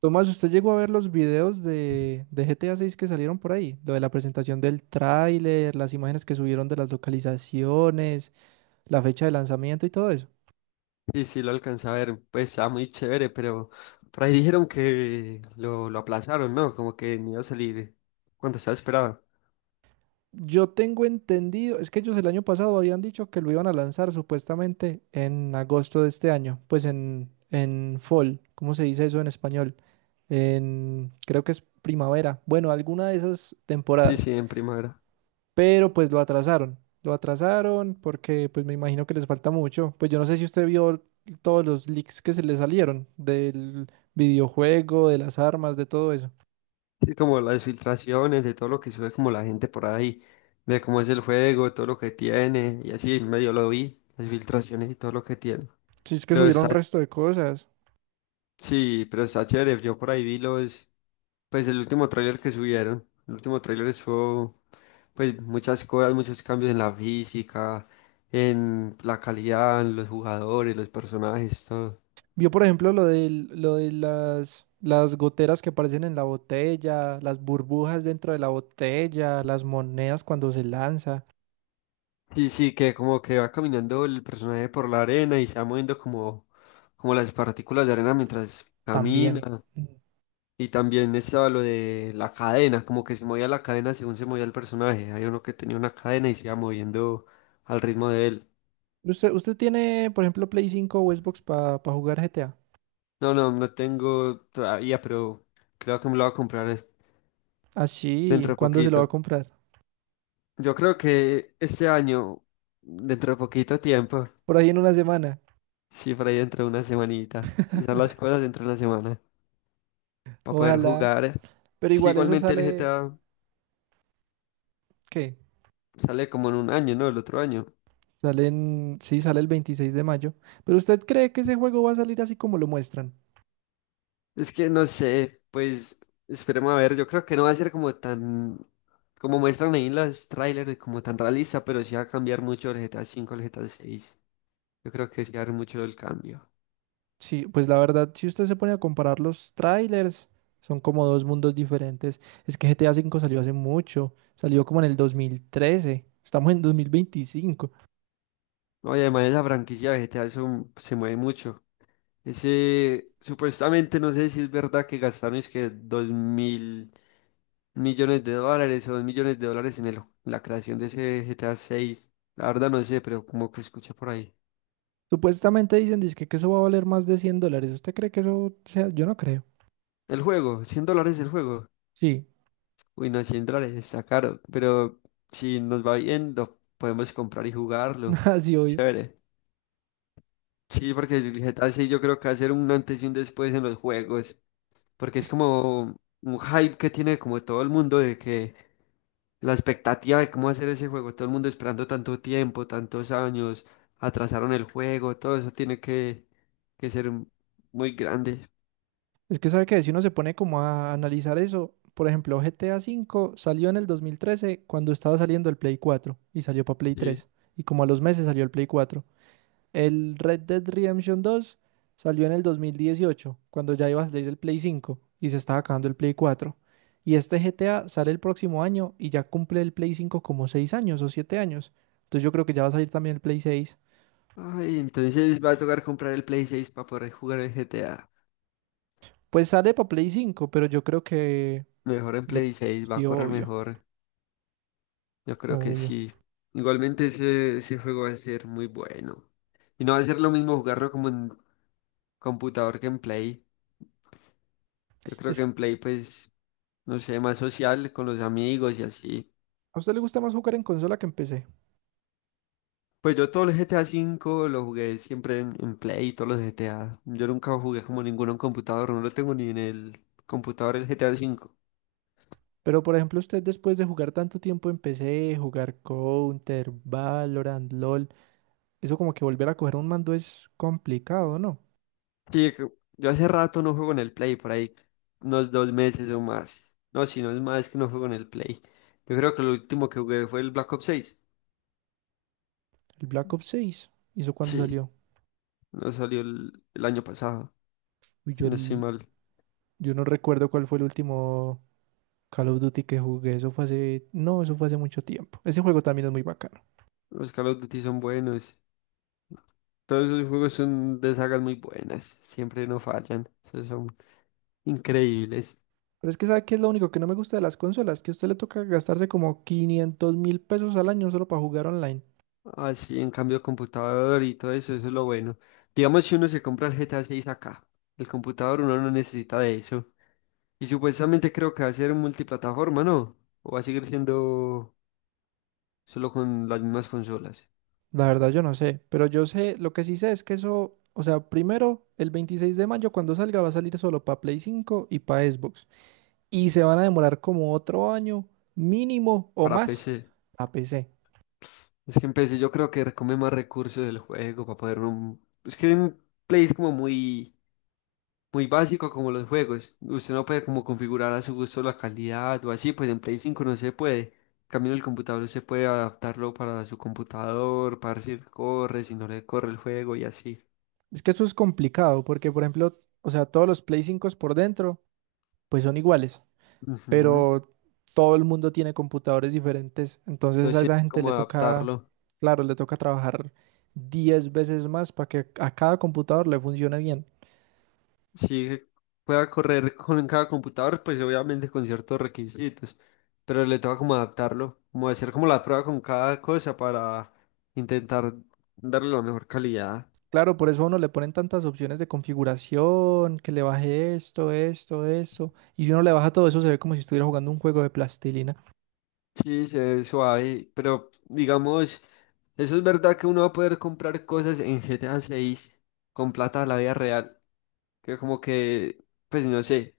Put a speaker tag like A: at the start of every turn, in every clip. A: Tomás, ¿usted llegó a ver los videos de GTA 6 que salieron por ahí? Lo de la presentación del tráiler, las imágenes que subieron de las localizaciones, la fecha de lanzamiento y todo eso.
B: Y sí, lo alcancé a ver, pues estaba muy chévere, pero por ahí dijeron que lo aplazaron, ¿no? Como que no iba a salir cuando estaba esperado.
A: Yo tengo entendido, es que ellos el año pasado habían dicho que lo iban a lanzar supuestamente en agosto de este año, pues en fall, ¿cómo se dice eso en español? En, creo que es primavera, bueno, alguna de esas
B: Sí,
A: temporadas.
B: sí, en primavera.
A: Pero pues lo atrasaron. Lo atrasaron porque pues me imagino que les falta mucho. Pues yo no sé si usted vio todos los leaks que se le salieron del videojuego, de las armas, de todo eso.
B: Sí, como las filtraciones de todo lo que sube como la gente por ahí, de cómo es el juego, todo lo que tiene, y así medio lo vi, las filtraciones y todo lo que tiene.
A: Si es que
B: Pero está,
A: subieron resto de cosas.
B: sí, pero está chévere, yo por ahí vi pues el último tráiler que subieron, el último tráiler estuvo, pues muchas cosas, muchos cambios en la física, en la calidad, en los jugadores, los personajes, todo.
A: Vio, por ejemplo, lo de las goteras que aparecen en la botella, las burbujas dentro de la botella, las monedas cuando se lanza,
B: Sí, sí, que como que va caminando el personaje por la arena y se va moviendo como las partículas de arena mientras
A: también.
B: camina.
A: Mm.
B: Y también estaba lo de la cadena, como que se movía la cadena según se movía el personaje. Hay uno que tenía una cadena y se iba moviendo al ritmo de él.
A: ¿Usted tiene, por ejemplo, Play cinco o Xbox para jugar GTA?
B: No, no, no tengo todavía, pero creo que me lo voy a comprar
A: Así,
B: dentro de
A: ¿cuándo se lo va a
B: poquito.
A: comprar?
B: Yo creo que este año, dentro de poquito tiempo,
A: Por ahí en una semana.
B: sí, por ahí dentro de una semanita, si son las cosas dentro de una semana, para poder
A: Ojalá.
B: jugar.
A: Pero
B: Es que
A: igual eso
B: igualmente el
A: sale,
B: GTA
A: ¿qué?
B: sale como en un año, ¿no? El otro año.
A: Sale en, sí, sale el 26 de mayo. Pero ¿usted cree que ese juego va a salir así como lo muestran?
B: Es que no sé, pues esperemos a ver, yo creo que no va a ser como tan, como muestran ahí en las trailers, como tan realista, pero sí va a cambiar mucho el GTA cinco, al GTA seis. Yo creo que sí va a haber mucho el cambio.
A: Sí, pues la verdad, si usted se pone a comparar los trailers, son como dos mundos diferentes. Es que GTA 5 V salió hace mucho, salió como en el 2013. Estamos en 2025.
B: No, y además esa franquicia vegetal se mueve mucho. Ese, supuestamente, no sé si es verdad que gastaron es que 2.000 millones de dólares o 2 millones de dólares en la creación de ese GTA 6. La verdad no sé, pero como que escuché por ahí.
A: Supuestamente dicen, dizque que eso va a valer más de 100 dólares. ¿Usted cree que eso sea? Yo no creo.
B: El juego, $100 el juego.
A: Sí,
B: Uy, no, $100 está caro, pero si nos va bien, lo podemos comprar y jugarlo.
A: así obvio.
B: Chévere. Sí, porque el GTA 6 yo creo que va a ser un antes y un después en los juegos, porque es
A: Es
B: como un hype que tiene como todo el mundo, de que la expectativa de cómo hacer ese juego, todo el mundo esperando tanto tiempo, tantos años, atrasaron el juego, todo eso tiene que ser muy grande.
A: Es que sabe que si uno se pone como a analizar eso, por ejemplo, GTA cinco salió en el 2013 cuando estaba saliendo el Play cuatro y salió para Play
B: Sí.
A: tres, y como a los meses salió el Play cuatro. El Red Dead Redemption dos salió en el 2018 cuando ya iba a salir el Play cinco y se estaba acabando el Play cuatro. Y este GTA sale el próximo año y ya cumple el Play cinco como 6 años o 7 años. Entonces yo creo que ya va a salir también el Play seis.
B: Ay, entonces va a tocar comprar el Play 6 para poder jugar el GTA.
A: Pues sale para Play cinco, pero yo creo que...
B: Mejor en
A: Yo...
B: Play 6 va a
A: Sí,
B: correr
A: obvio,
B: mejor. Yo creo que
A: obvio.
B: sí. Igualmente ese juego va a ser muy bueno. Y no va a ser lo mismo jugarlo como en computador que en Play. Yo creo
A: Es
B: que en Play pues no sé, más social con los amigos y así.
A: a usted le gusta más jugar en consola que en PC.
B: Pues yo todo el GTA V lo jugué siempre en Play, todos los GTA. Yo nunca jugué como ninguno en computador, no lo tengo ni en el computador el GTA V.
A: Pero por ejemplo, usted después de jugar tanto tiempo en PC, jugar Counter, Valorant, LOL, eso como que volver a coger un mando es complicado, ¿no?
B: Sí, yo hace rato no juego en el Play, por ahí unos 2 meses o más. No, si no es más que no juego en el Play. Yo creo que lo último que jugué fue el Black Ops 6.
A: El Black Ops 6, ¿hizo cuándo
B: Sí,
A: salió?
B: no salió el año pasado,
A: Uy, yo,
B: si no estoy mal.
A: yo no recuerdo cuál fue el último Call of Duty que jugué, eso fue hace... No, eso fue hace mucho tiempo. Ese juego también es muy bacano.
B: Los Call of Duty son buenos. Todos esos juegos son de sagas muy buenas, siempre no fallan, esos son increíbles.
A: Pero es que ¿sabe qué es lo único que no me gusta de las consolas? Que a usted le toca gastarse como 500 mil pesos al año solo para jugar online.
B: Así, en cambio, computador y todo eso, eso es lo bueno. Digamos, si uno se compra el GTA 6 acá, el computador uno no necesita de eso. Y supuestamente creo que va a ser multiplataforma, ¿no? O va a seguir siendo solo con las mismas consolas,
A: La verdad yo no sé, pero yo sé, lo que sí sé es que eso, o sea, primero, el 26 de mayo cuando salga va a salir solo para Play cinco y para Xbox. Y se van a demorar como otro año mínimo o
B: para
A: más
B: PC.
A: a PC.
B: Es que en PC yo creo que come más recursos del juego para poder... Es que en Play es como muy muy básico como los juegos. Usted no puede como configurar a su gusto la calidad o así, pues en Play 5 no se puede. En cambio, en el computador se puede adaptarlo para su computador, para ver si le corre, si no le corre el juego y así.
A: Es que eso es complicado porque, por ejemplo, o sea, todos los Play 5 por dentro, pues son iguales,
B: Ujú.
A: pero todo el mundo tiene computadores diferentes. Entonces a
B: Entonces, sí,
A: esa gente
B: como
A: le toca,
B: adaptarlo.
A: claro, le toca trabajar 10 veces más para que a cada computador le funcione bien.
B: Si pueda correr con cada computador, pues obviamente con ciertos requisitos, pero le toca como adaptarlo, como hacer como la prueba con cada cosa para intentar darle la mejor calidad.
A: Claro, por eso a uno le ponen tantas opciones de configuración, que le baje esto, esto, esto. Y si uno le baja todo eso, se ve como si estuviera jugando un juego de plastilina.
B: Sí, se ve suave, pero digamos, eso es verdad que uno va a poder comprar cosas en GTA 6 con plata de la vida real, que como que, pues no sé,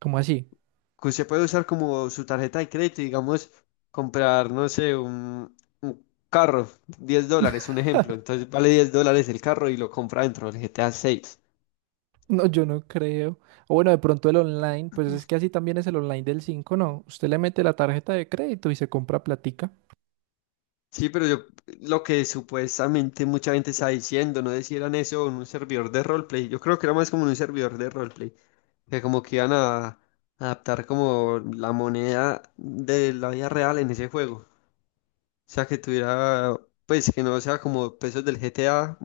A: ¿Cómo así?
B: que usted puede usar como su tarjeta de crédito, y, digamos, comprar, no sé, un, carro, $10, un ejemplo, entonces vale $10 el carro y lo compra dentro del GTA 6.
A: No, yo no creo. O bueno, de pronto el online, pues es que así también es el online del 5, ¿no? Usted le mete la tarjeta de crédito y se compra platica.
B: Sí, pero yo, lo que supuestamente mucha gente está diciendo, no decían eso en un servidor de roleplay, yo creo que era más como en un servidor de roleplay, que como que iban a adaptar como la moneda de la vida real en ese juego. O sea, que tuviera, pues que no sea como pesos del GTA,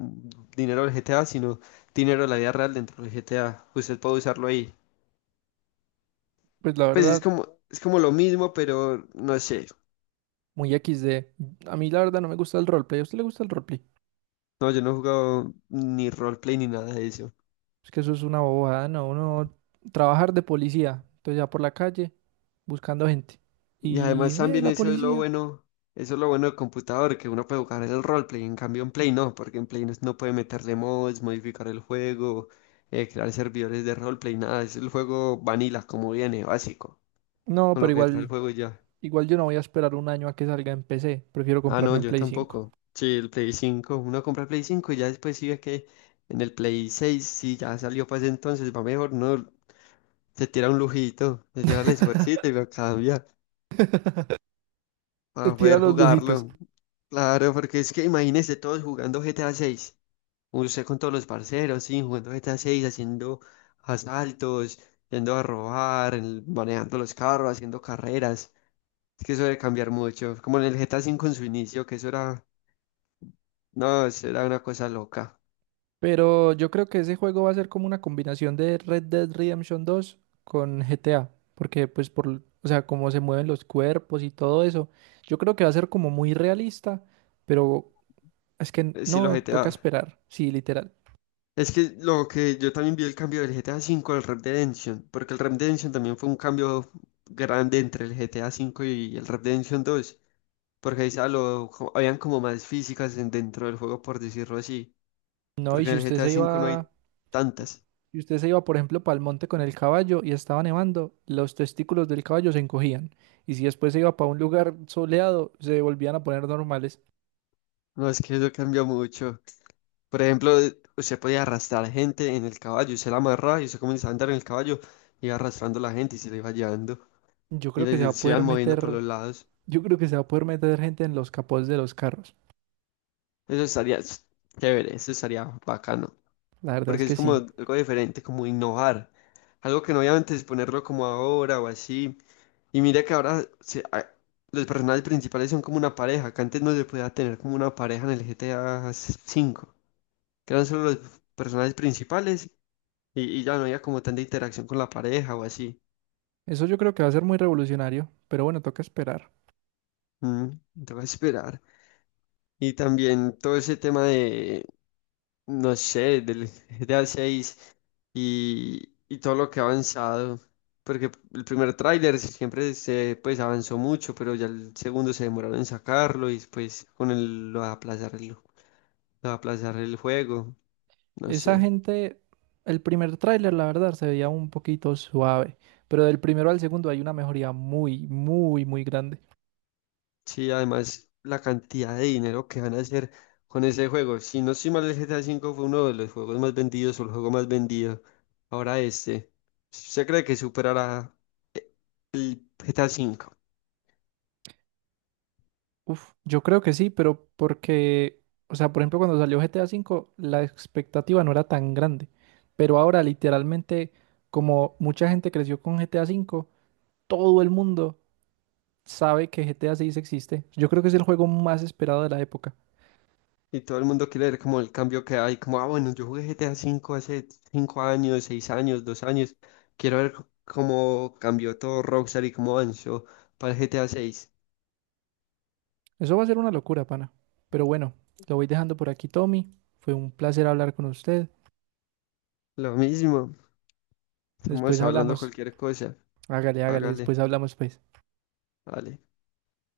B: dinero del GTA, sino dinero de la vida real dentro del GTA. Usted puede usarlo ahí.
A: Pues la
B: Pues es
A: verdad,
B: como, es como lo mismo, pero no sé.
A: muy XD. A mí la verdad no me gusta el roleplay. ¿A usted le gusta el roleplay?
B: No, yo no he jugado ni roleplay ni nada de eso.
A: Es que eso es una bobada, ¿no? Uno trabajar de policía. Entonces ya por la calle, buscando gente.
B: Y
A: Y,
B: además también
A: la
B: eso es lo
A: policía.
B: bueno, eso es lo bueno del computador, que uno puede jugar el roleplay, en cambio en Play no, porque en Play no, no puede meterle mods, modificar el juego, crear servidores de roleplay, nada, es el juego vanilla como viene, básico,
A: No,
B: con
A: pero
B: lo que trae el
A: igual.
B: juego y ya.
A: Igual yo no voy a esperar un año a que salga en PC. Prefiero
B: Ah, no,
A: comprarme un
B: yo
A: Play cinco.
B: tampoco. Sí, el Play 5 uno compra el Play 5 y ya después sí ve que en el Play seis, si ya salió para ese entonces, va mejor, no, se tira un lujito, se tira el esfuercito y lo cambia,
A: Te
B: para
A: tira
B: poder
A: los lujitos.
B: jugarlo. Claro, porque es que imagínese todos jugando GTA 6. Usted con todos los parceros, sí, jugando GTA 6, haciendo asaltos, yendo a robar, manejando los carros, haciendo carreras. Es que eso debe cambiar mucho. Como en el GTA 5 en su inicio, que eso era, no, eso era una cosa loca.
A: Pero yo creo que ese juego va a ser como una combinación de Red Dead Redemption dos con GTA. Porque pues por, o sea, cómo se mueven los cuerpos y todo eso. Yo creo que va a ser como muy realista. Pero es que
B: Sí, los
A: no, toca
B: GTA.
A: esperar. Sí, literal.
B: Es que lo que yo también vi el cambio del GTA 5 al Red Dead Redemption, porque el Red Dead Redemption también fue un cambio grande entre el GTA 5 y el Red Dead Redemption 2. Porque ahí habían como más físicas dentro del juego, por decirlo así.
A: No, y
B: Porque
A: si
B: en el
A: usted
B: GTA
A: se
B: V no hay
A: iba
B: tantas.
A: Y usted se iba, por ejemplo, para el monte con el caballo y estaba nevando, los testículos del caballo se encogían. Y si después se iba para un lugar soleado, se volvían a poner normales.
B: No, es que eso cambió mucho. Por ejemplo, usted podía arrastrar gente en el caballo, usted la amarraba y usted comenzaba a andar en el caballo, iba arrastrando a la gente y se la iba llevando.
A: Yo
B: Y
A: creo que se va
B: les
A: a
B: se
A: poder
B: iban moviendo por
A: meter,
B: los lados.
A: yo creo que se va a poder meter gente en los capots de los carros.
B: Eso estaría chévere, eso estaría bacano.
A: La verdad es
B: Porque
A: que
B: es como
A: sí.
B: algo diferente, como innovar. Algo que no obviamente es ponerlo como ahora o así. Y mira que ahora los personajes principales son como una pareja, que antes no se podía tener como una pareja en el GTA cinco, que eran solo los personajes principales y ya no había como tanta interacción con la pareja o así.
A: Eso yo creo que va a ser muy revolucionario, pero bueno, toca esperar.
B: Mm, Tengo que esperar. Y también todo ese tema de no sé, del GTA 6 y todo lo que ha avanzado. Porque el primer tráiler siempre se pues avanzó mucho, pero ya el segundo se demoraron en sacarlo y después con el lo de aplazar lo de aplazar el juego. No
A: Esa
B: sé.
A: gente, el primer tráiler, la verdad, se veía un poquito suave, pero del primero al segundo hay una mejoría muy, muy, muy grande.
B: Sí, además la cantidad de dinero que van a hacer con ese juego. Si no estoy mal, el GTA 5 fue uno de los juegos más vendidos o el juego más vendido. Ahora este. ¿Usted cree que superará eh, GTA V?
A: Uf, yo creo que sí, pero porque, o sea, por ejemplo, cuando salió GTA 5 V, la expectativa no era tan grande, pero ahora literalmente, como mucha gente creció con GTA 5 V, todo el mundo sabe que GTA 6 existe. Yo creo que es el juego más esperado de la época.
B: Y todo el mundo quiere ver como el cambio que hay, como, ah, bueno, yo jugué GTA V hace 5 años, 6 años, 2 años, quiero ver cómo cambió todo Rockstar y cómo avanzó para el GTA VI.
A: Eso va a ser una locura, pana. Pero bueno, lo voy dejando por aquí, Tommy. Fue un placer hablar con usted.
B: Lo mismo,
A: Después
B: estamos hablando
A: hablamos.
B: cualquier cosa,
A: Hágale, hágale,
B: hágale,
A: después hablamos, pues.
B: dale.